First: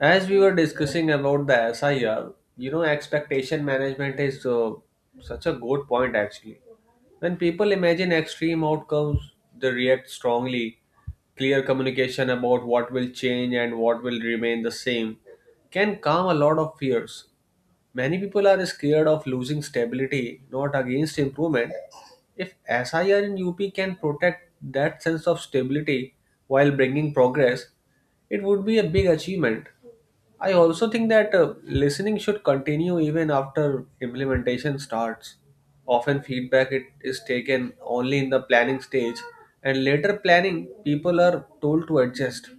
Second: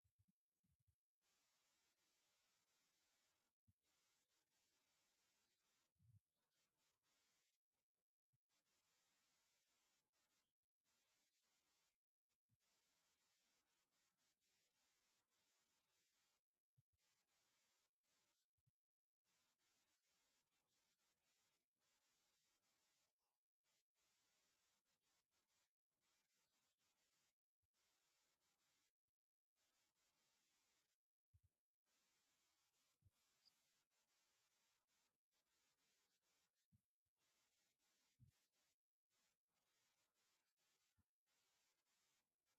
As we were discussing about the SIR, expectation management is such a good point actually. When people imagine extreme outcomes, they react strongly. Clear communication about what will change and what will remain the same can calm a lot of fears. Many people are scared of losing stability, not against improvement. If SIR in UP can protect that sense of stability while bringing progress, it would be a big achievement. I also think that listening should continue even after implementation starts. Often feedback it is taken only in the planning stage and later planning people are told to adjust.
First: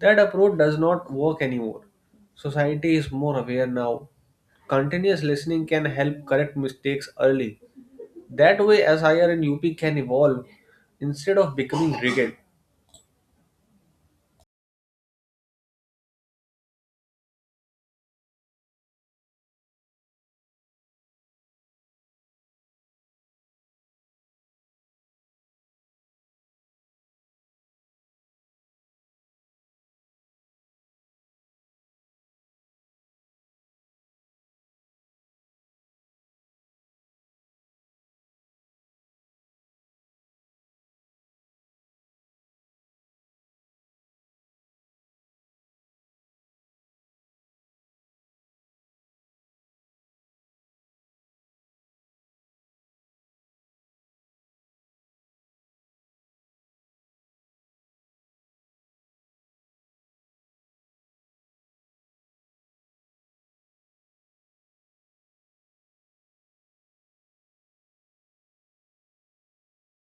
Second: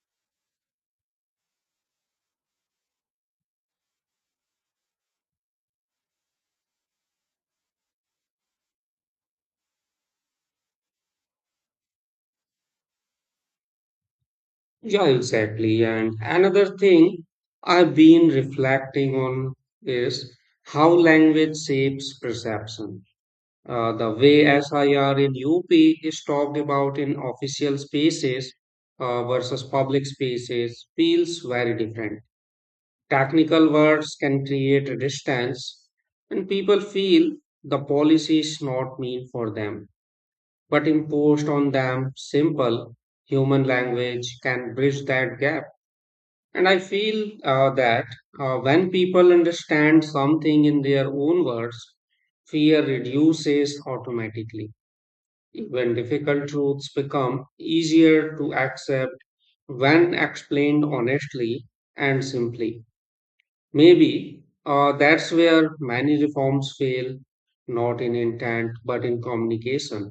That approach does not work anymore. Society is more aware now. Continuous listening can help correct mistakes early. That way SIR and UP can evolve instead of becoming rigid. Yeah, exactly. And another thing I've been reflecting on is how language shapes perception. The way SIR in UP is talked about in official spaces versus public spaces feels very different. Technical words can create a distance, and people feel the policy is not meant for them, but imposed on them. Simple human language can bridge that gap. And I feel that when people understand something in their own words, fear reduces automatically. Even difficult truths become easier to accept when explained honestly and simply. Maybe that's where many reforms fail, not in intent but in communication.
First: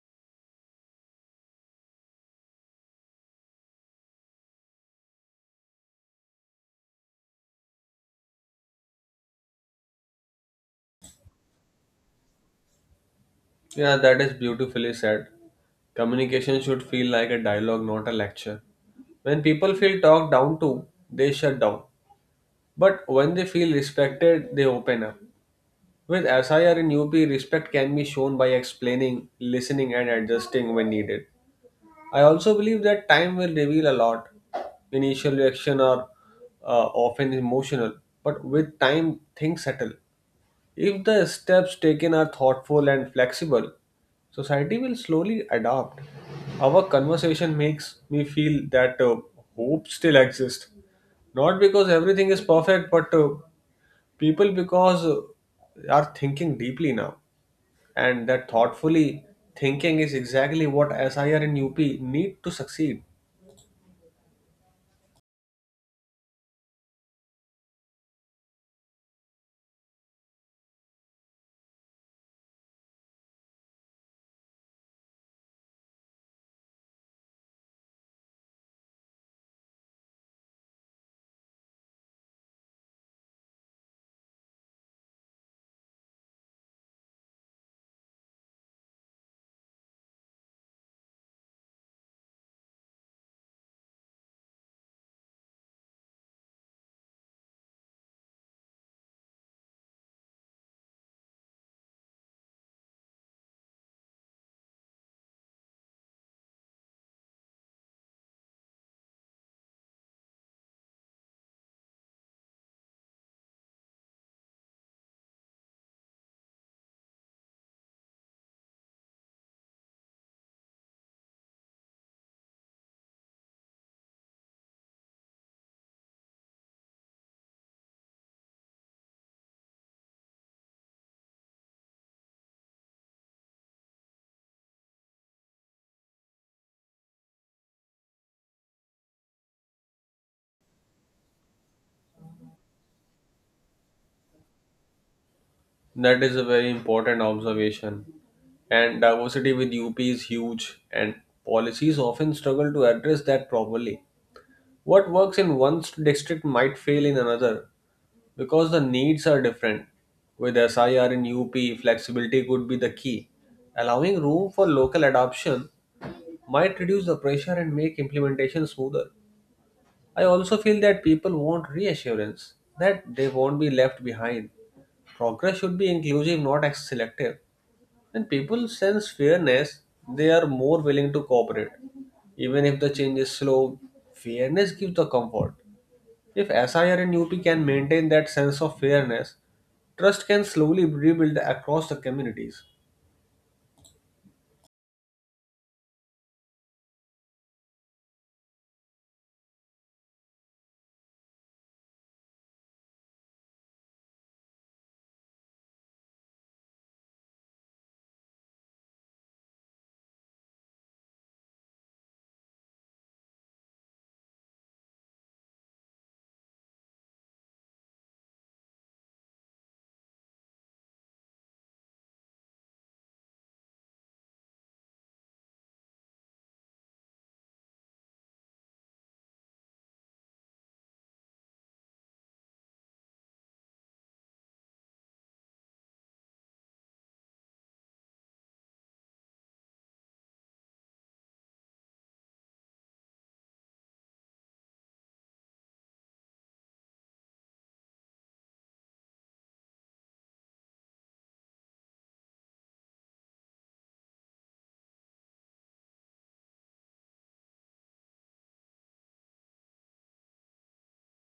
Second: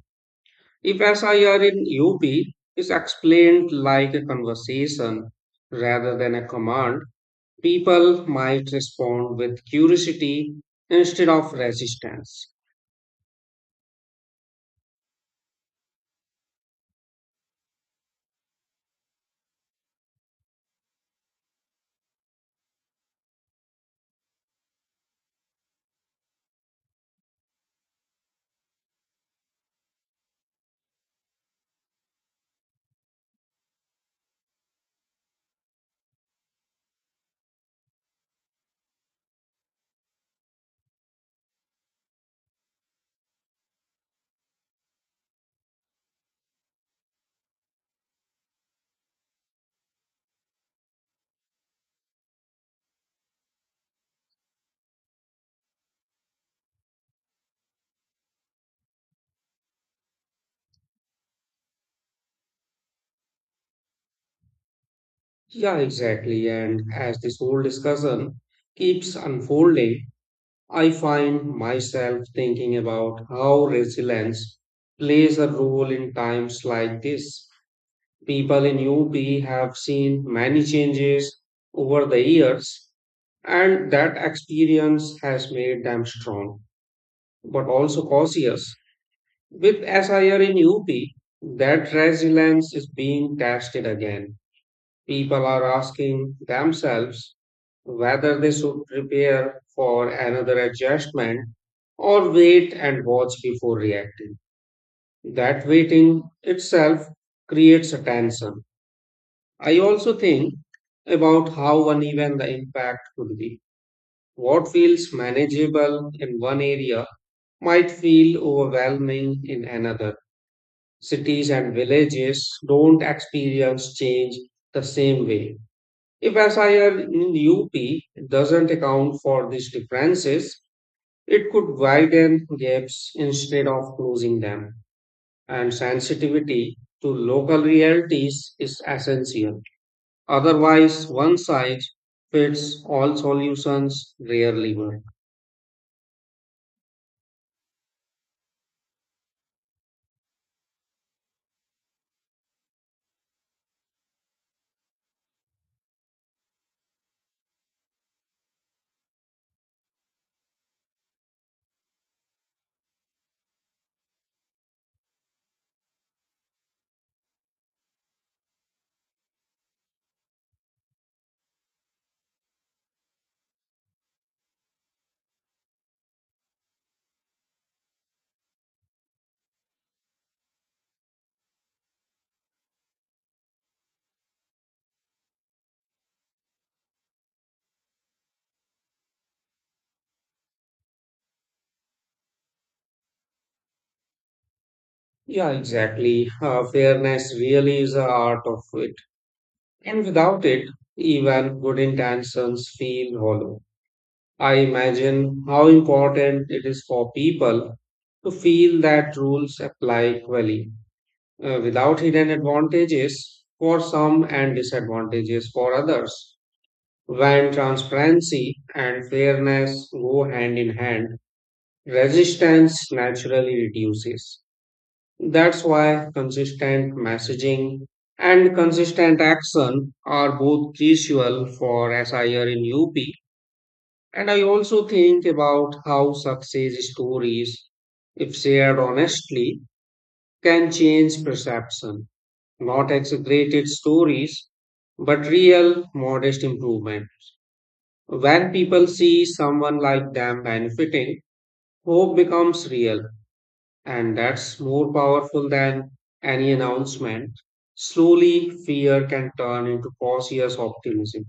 If SIR in UP is explained like a conversation rather than a command, people might respond with curiosity instead of resistance. Yeah, that is beautifully said. Communication should feel like a dialogue, not a lecture. When people feel talked down to, they shut down. But when they feel respected, they open up. With SIR and UP, respect can be shown by explaining, listening, and adjusting when needed. I also believe that time will reveal a lot. Initial reaction are often emotional, but with time, things settle. If the steps taken are thoughtful and flexible, society will slowly adapt. Our conversation makes me feel that hope still exists. Not because everything is perfect, but people because are thinking deeply now. And that thoughtfully thinking is exactly what SIR and UP need to succeed. Yeah, exactly. And as this whole discussion keeps unfolding, I find myself thinking about how resilience plays a role in times like this. People in UP have seen many changes over the years, and that experience has made them strong, but also cautious. With SIR in UP, that resilience is being tested again. People are asking themselves whether they should prepare for another adjustment or wait and watch before reacting. That waiting itself creates a tension. I also think about how uneven the impact could be. What feels manageable in one area might feel overwhelming in another. Cities and villages don't experience change the same way. If SIR in UP doesn't account for these differences, it could widen gaps instead of closing them. And sensitivity to local realities is essential. Otherwise, one size fits all solutions rarely work. That is a very important observation. And diversity with UP is huge, and policies often struggle to address that properly. What works in one district might fail in another because the needs are different. With SIR in UP, flexibility could be the key. Allowing room for local adoption might reduce the pressure and make implementation smoother. I also feel that people want reassurance that they won't be left behind. Progress should be inclusive, not selective. When people sense fairness, they are more willing to cooperate. Even if the change is slow, fairness gives the comfort. If SIR and UP can maintain that sense of fairness, trust can slowly rebuild across the communities. Yeah, exactly. Fairness really is an art of it. And without it, even good intentions feel hollow. I imagine how important it is for people to feel that rules apply equally, without hidden advantages for some and disadvantages for others. When transparency and fairness go hand in hand, resistance naturally reduces. That's why consistent messaging and consistent action are both crucial for SIR in UP. And I also think about how success stories, if shared honestly, can change perception. Not exaggerated stories, but real, modest improvement. When people see someone like them benefiting, hope becomes real, and that's more powerful than any announcement. Slowly, fear can turn into cautious optimism.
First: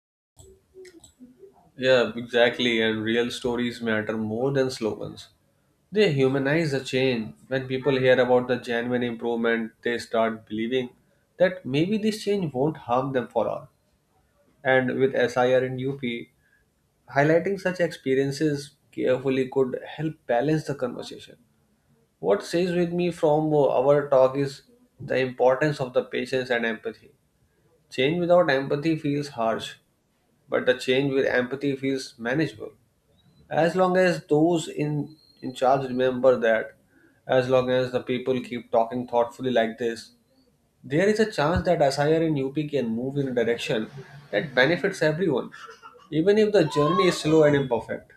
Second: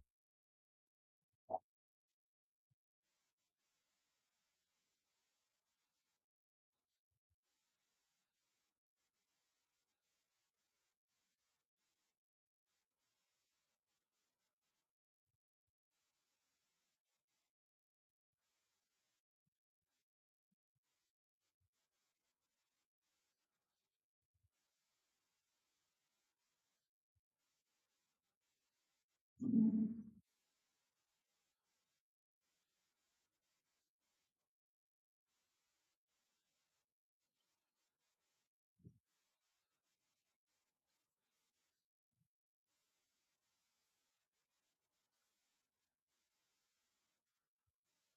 Yeah, exactly. And real stories matter more than slogans. They humanize the change. When people hear about the genuine improvement, they start believing that maybe this change won't harm them for all. And with SIR and UP, highlighting such experiences carefully could help balance the conversation. What stays with me from our talk is the importance of the patience and empathy. Change without empathy feels harsh, but the change with empathy feels manageable. As long as those in charge remember that, as long as the people keep talking thoughtfully like this, there is a chance that SIR in UP can move in a direction that benefits everyone, even if the journey is slow and imperfect.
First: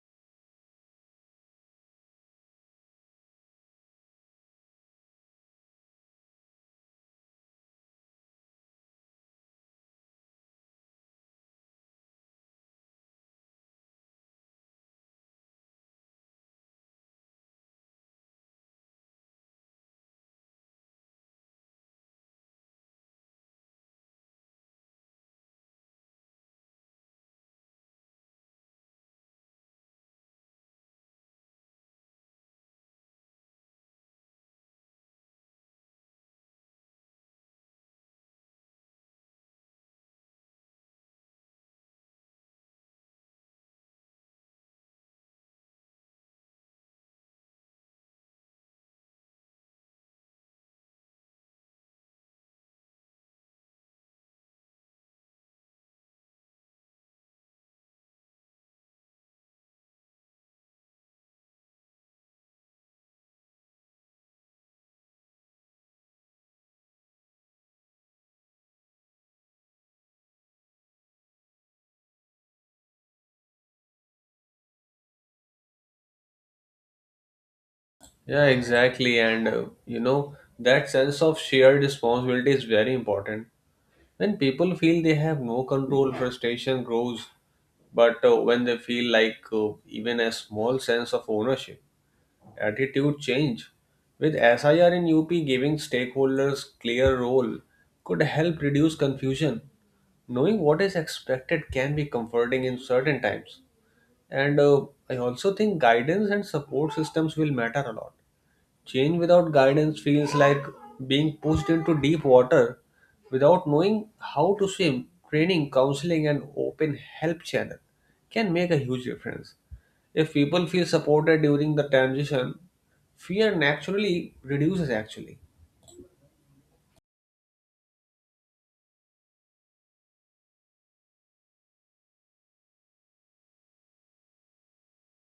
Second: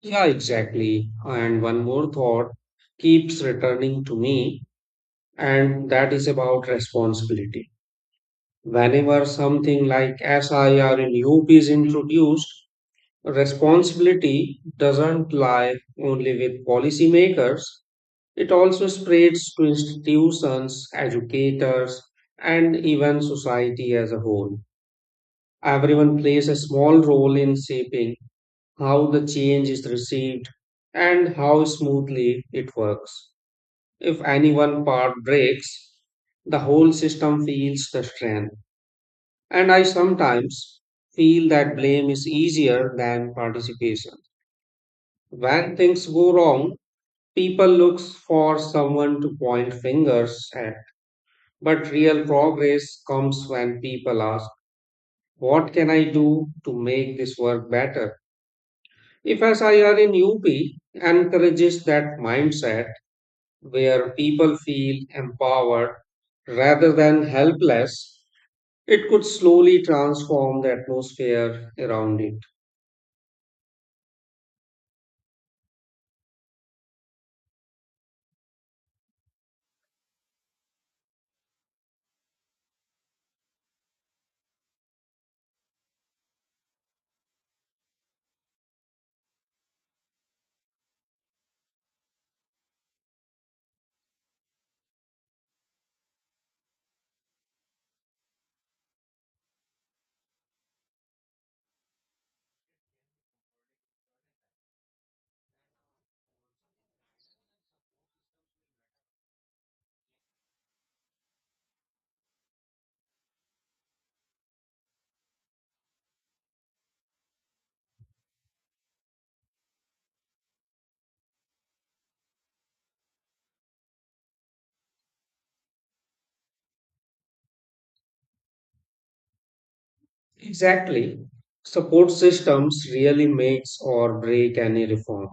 Yeah, exactly. And one more thought keeps returning to me, and that is about responsibility. Whenever something like SIR in UP is introduced, responsibility doesn't lie only with policymakers. It also spreads to institutions, educators, and even society as a whole. Everyone plays a small role in shaping how the change is received and how smoothly it works. If any one part breaks, the whole system feels the strain. And I sometimes feel that blame is easier than participation. When things go wrong, people look for someone to point fingers at. But real progress comes when people ask, what can I do to make this work better? If SIR in UP encourages that mindset where people feel empowered rather than helpless, it could slowly transform the atmosphere around it. Yeah, exactly. And that sense of shared responsibility is very important. When people feel they have no control, frustration grows. But when they feel like even a small sense of ownership, attitude change. With SIR in UP giving stakeholders clear role could help reduce confusion. Knowing what is expected can be comforting in certain times. And I also think guidance and support systems will matter a lot. Change without guidance feels like being pushed into deep water without knowing how to swim. Training, counseling, and open help channel can make a huge difference. If people feel supported during the transition, fear naturally reduces actually. Exactly. Support systems really makes or break any reform.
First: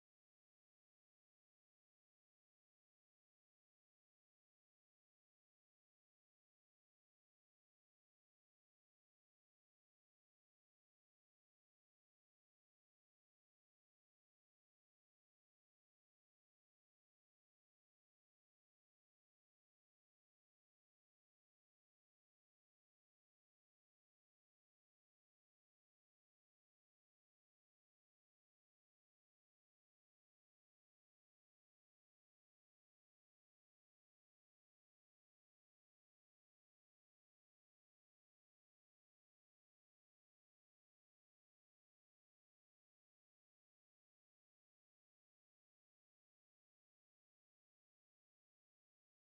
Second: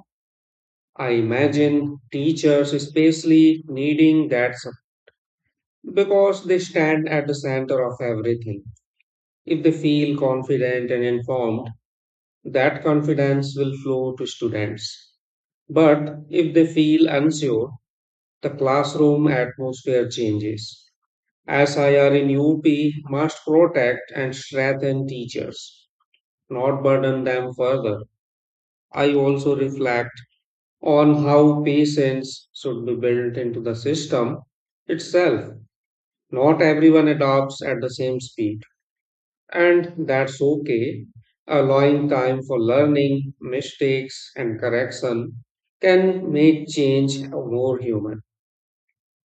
I imagine teachers especially needing that support because they stand at the center of everything. If they feel confident and informed, that confidence will flow to students. But if they feel unsure, the classroom atmosphere changes. SIR in UP must protect and strengthen teachers, not burden them further. I also reflect on how patience should be built into the system itself. Not everyone adopts at the same speed, and that's okay. Allowing time for learning, mistakes, and correction can make change more human.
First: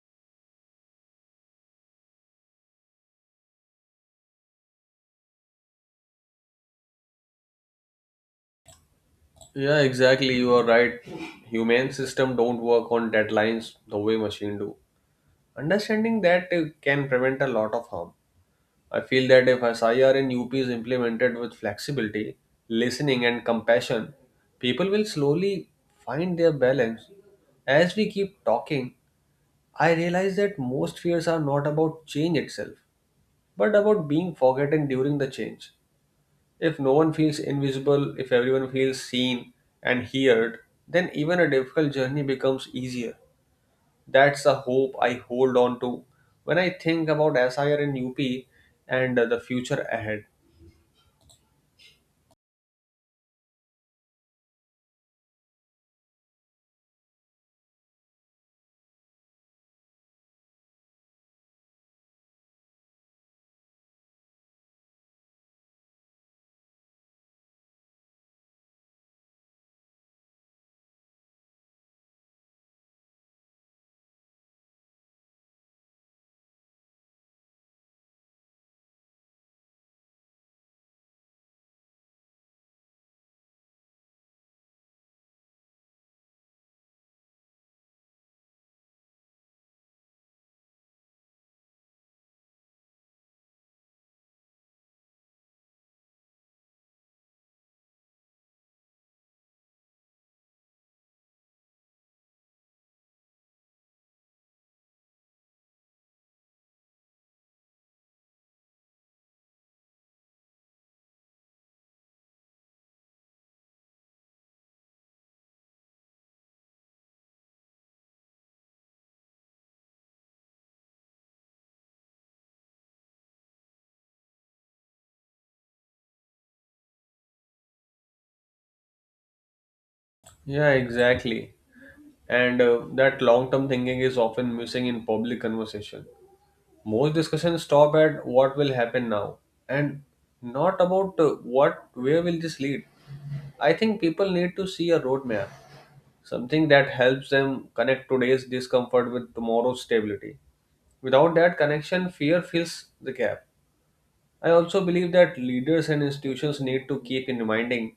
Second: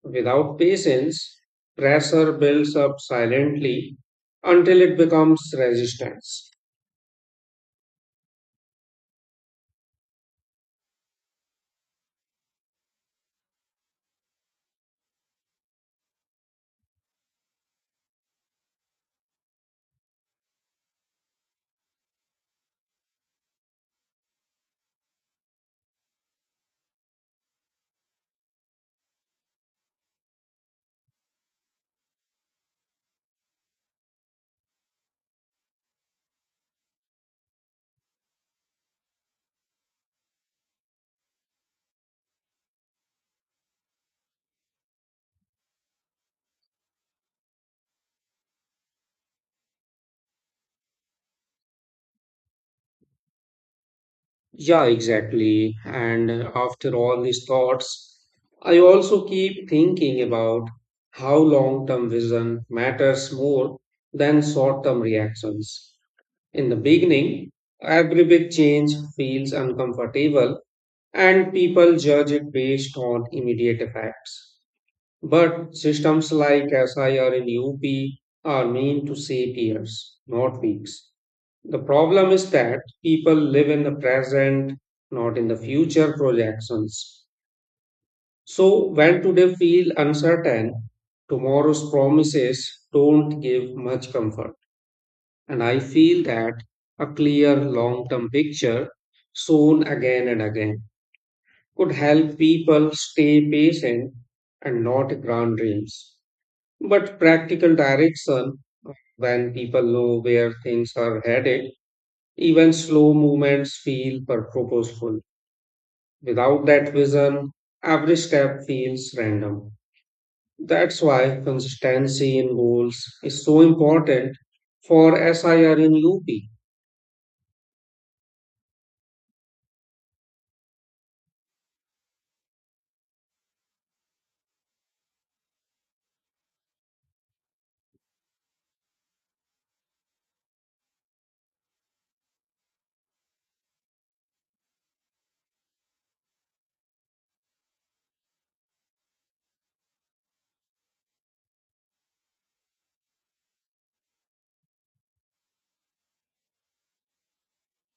Without patience, pressure builds up silently until it becomes resistance. Yeah, exactly. You are right. Human system don't work on deadlines the way machine do. Understanding that can prevent a lot of harm. I feel that if SIR in UP is implemented with flexibility, listening, and compassion, people will slowly find their balance. As we keep talking, I realize that most fears are not about change itself, but about being forgotten during the change. If no one feels invisible, if everyone feels seen and heard, then even a difficult journey becomes easier. That's the hope I hold on to when I think about SIR in UP and the future ahead. Yeah, exactly. And after all these thoughts, I also keep thinking about how long term vision matters more than short term reactions. In the beginning, every big change feels uncomfortable and people judge it based on immediate effects. But systems like SIR and UP are meant to save years, not weeks. The problem is that people live in the present, not in the future projections. So when today feel uncertain, tomorrow's promises don't give much comfort. And I feel that a clear long term picture, shown again and again, could help people stay patient, and not grand dreams, but practical direction. When people know where things are headed, even slow movements feel purposeful. Without that vision, every step feels random. That's why consistency in goals is so important for SIR in UP. Yeah, exactly. And that long term thinking is often missing in public conversation. Most discussions stop at what will happen now and not about what where will this lead. I think people need to see a roadmap, something that helps them connect today's discomfort with tomorrow's stability. Without that connection, fear fills the gap. I also believe that leaders and institutions need to keep in reminding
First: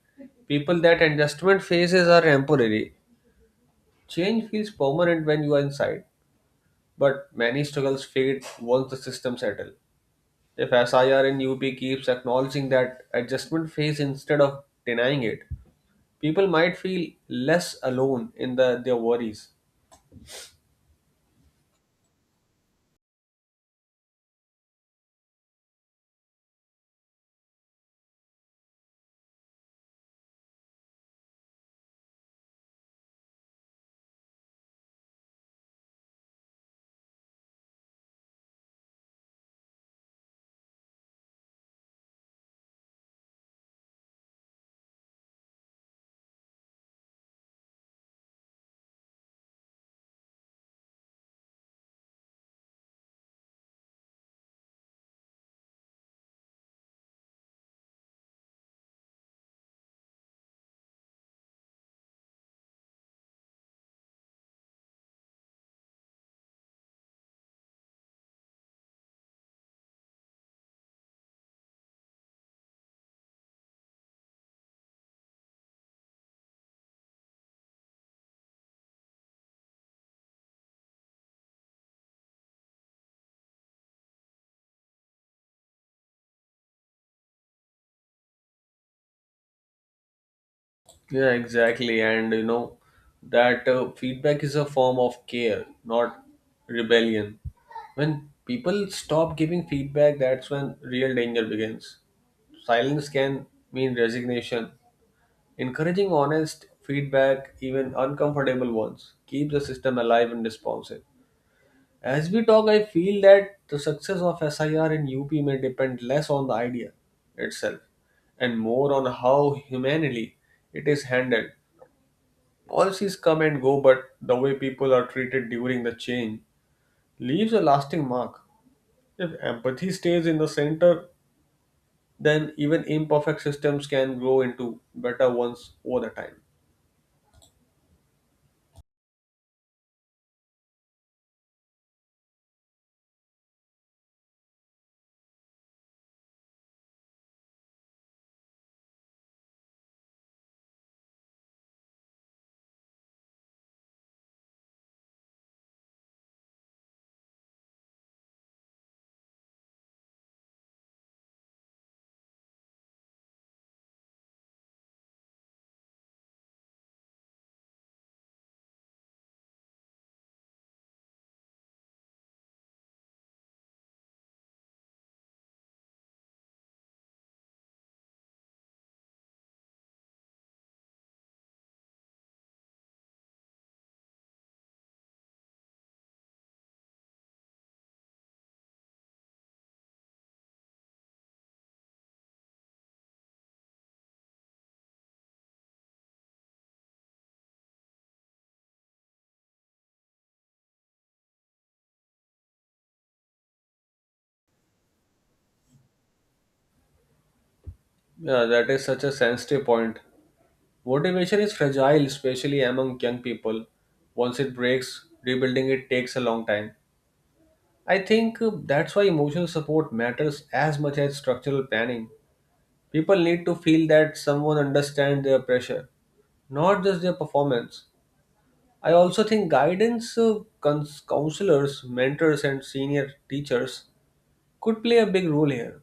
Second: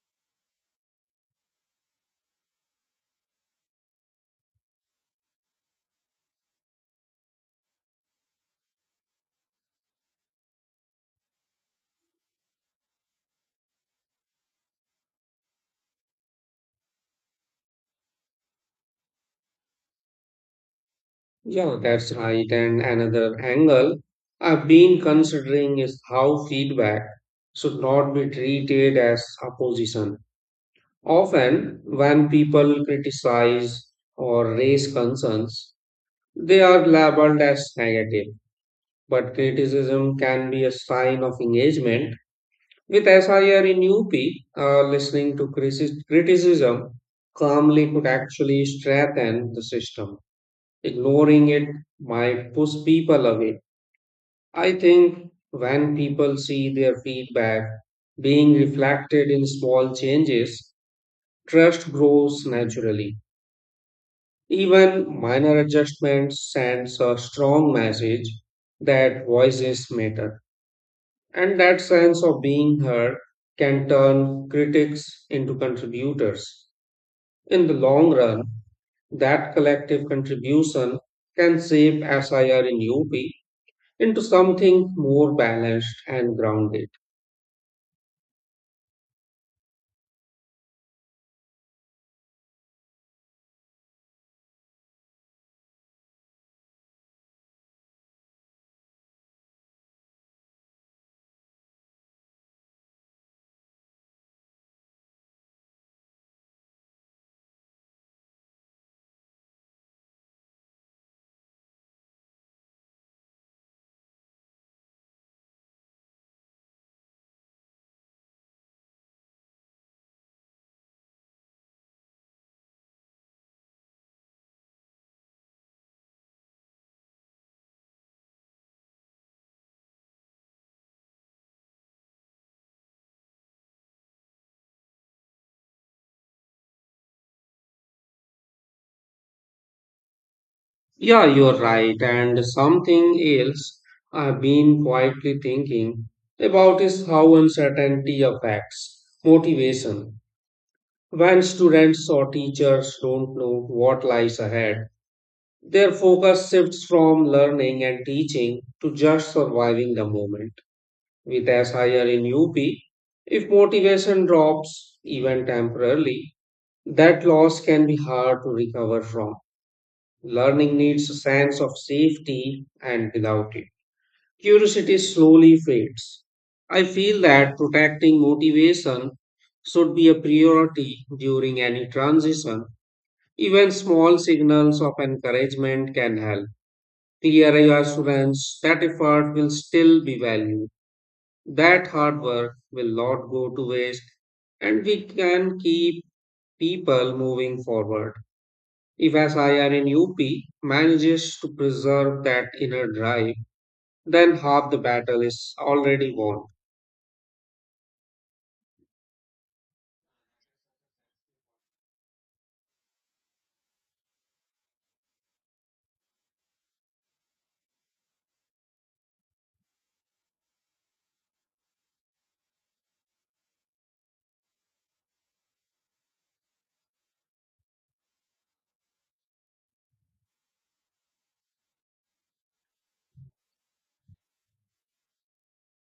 people that adjustment phases are temporary. Change feels permanent when you are inside, but many struggles fade once the system settles. If SIR and UP keeps acknowledging that adjustment phase instead of denying it, people might feel less alone in their worries. Yeah, that's right. And another angle I've been considering is how feedback should not be treated as opposition. Often, when people criticize or raise concerns, they are labeled as negative. But criticism can be a sign of engagement. With SIR in UP, listening to criticism calmly could actually strengthen the system. Ignoring it might push people away. I think when people see their feedback being reflected in small changes, trust grows naturally. Even minor adjustments sends a strong message that voices matter. And that sense of being heard can turn critics into contributors. In the long run, that collective contribution can shape SIR in UP into something more balanced and grounded. Yeah, exactly. And that feedback is a form of care, not rebellion. When people stop giving feedback, that's when real danger begins. Silence can mean resignation. Encouraging honest feedback, even uncomfortable ones, keeps the system alive and responsive. As we talk, I feel that the success of SIR in UP may depend less on the idea itself and more on how humanely it is handled. Policies come and go, but the way people are treated during the change leaves a lasting mark. If empathy stays in the center, then even imperfect systems can grow into better ones over the time. Yeah, you're right. And something else I've been quietly thinking about is how uncertainty affects motivation. When students or teachers don't know what lies ahead, their focus shifts from learning and teaching to just surviving the moment. With as higher in UP, if motivation drops, even temporarily, that loss can be hard to recover from. Learning needs a sense of safety, and without it, curiosity slowly fades. I feel that protecting motivation should be a priority during any transition. Even small signals of encouragement can help. Clear assurance that effort will still be valued, that hard work will not go to waste, and we can keep people moving forward. If SIR in UP manages to preserve that inner drive, then half the battle is already won. Yeah, that is such a sensitive point. Motivation is fragile, especially among young people. Once it breaks, rebuilding it takes a long time. I think that's why emotional support matters as much as structural planning. People need to feel that someone understands their pressure, not just their performance. I also think guidance, counselors, mentors, and senior teachers could play a big role here.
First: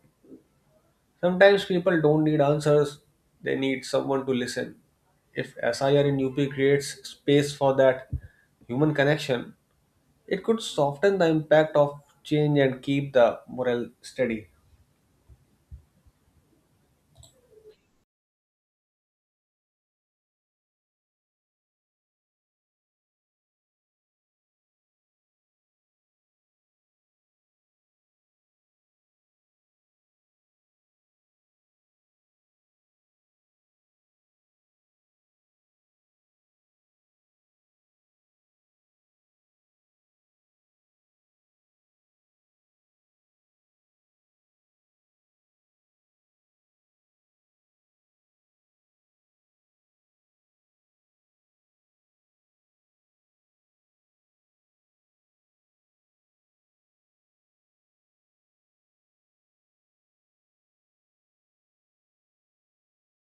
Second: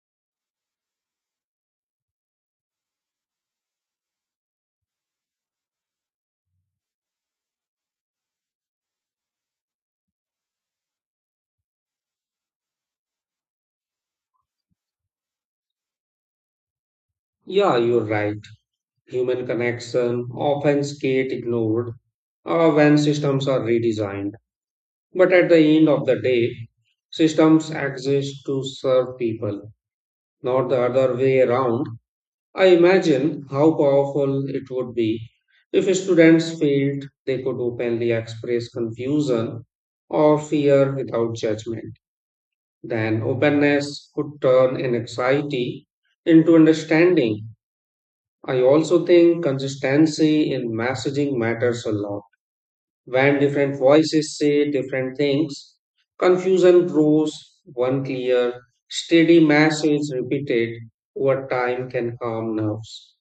Sometimes people don't need answers, they need someone to listen. If SIR in UP creates space for that human connection, it could soften the impact of change and keep the morale steady. Yeah, you're right. Human connection often get ignored when systems are redesigned. But at the end of the day, systems exist to serve people, not the other way around. I imagine how powerful it would be if students felt they could openly express confusion or fear without judgment. Then openness could turn an anxiety into understanding. I also think consistency in messaging matters a lot. When different voices say different things, confusion grows. One clear, steady message repeated over time can calm nerves.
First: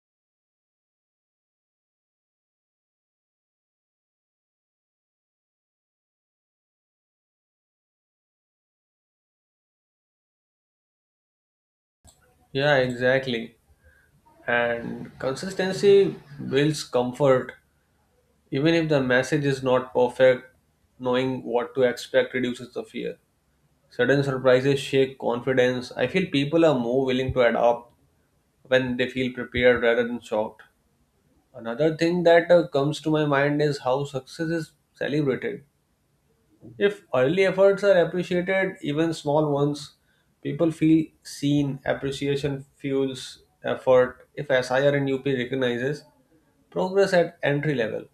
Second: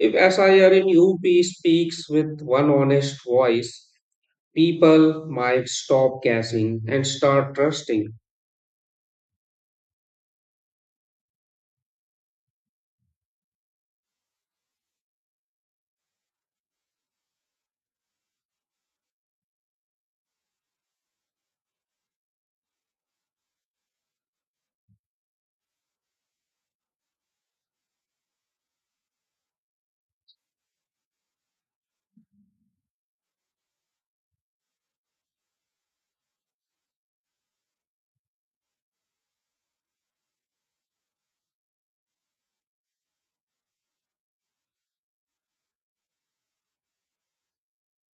If SIR in UP speaks with one honest voice, people might stop guessing and start trusting. Yeah, exactly. And consistency builds comfort. Even if the message is not perfect, knowing what to expect reduces the fear. Sudden surprises shake confidence. I feel people are more willing to adapt when they feel prepared rather than shocked. Another thing that comes to my mind is how success is celebrated. If early efforts are appreciated, even small ones, people feel seen. Appreciation fuels effort. If SIR and UP recognizes progress at entry level,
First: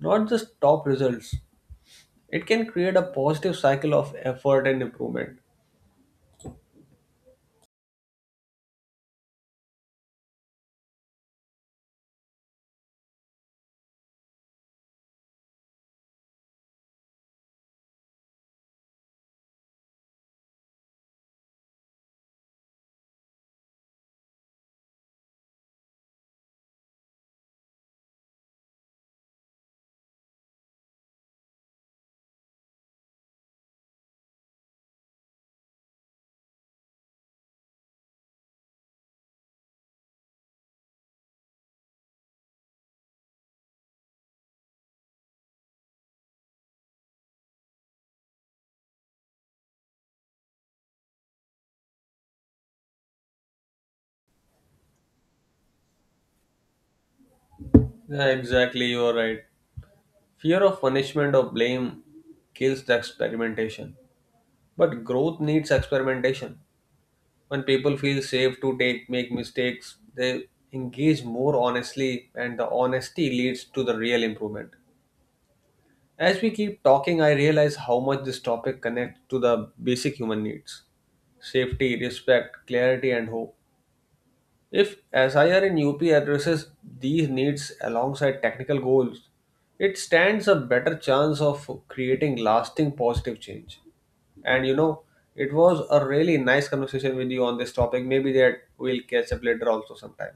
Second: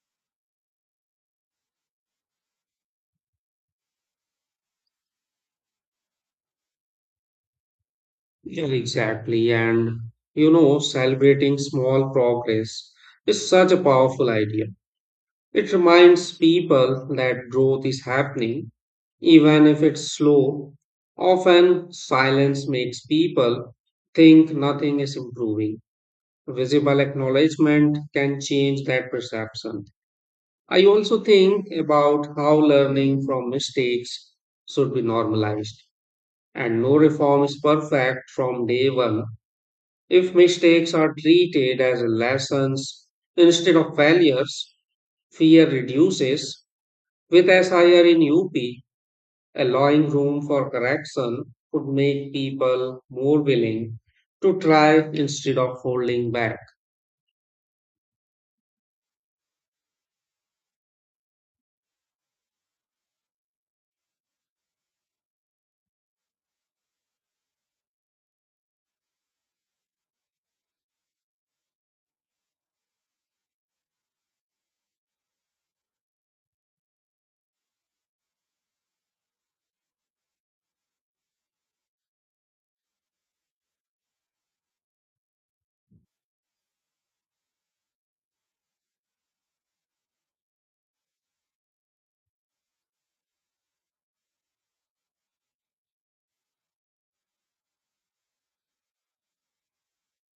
not just top results, it can create a positive cycle of effort and improvement. Yeah, exactly. And you know, celebrating small progress is such a powerful idea. It reminds people that growth is happening, even if it's slow. Often, silence makes people think nothing is improving. Visible acknowledgement can change that perception. I also think about how learning from mistakes should be normalized, and no reform is perfect from day one. If mistakes are treated as lessons instead of failures, fear reduces. With SIR in UP, allowing room for correction could make people more willing to try instead of holding back. Yeah, exactly, you are right. Fear of punishment or blame kills the experimentation. But growth needs experimentation. When people feel safe to take make mistakes, they engage more honestly, and the honesty leads to the real improvement. As we keep talking, I realize how much this topic connects to the basic human needs, safety, respect, clarity, and hope. If SIR in UP addresses these needs alongside technical goals, it stands a better chance of creating lasting positive change. And it was a really nice conversation with you on this topic. Maybe that we'll catch up later also sometime.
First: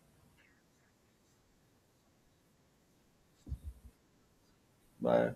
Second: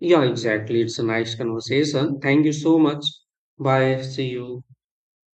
Yeah, exactly. It's a nice conversation. Thank you so much. Bye. See you. Bye.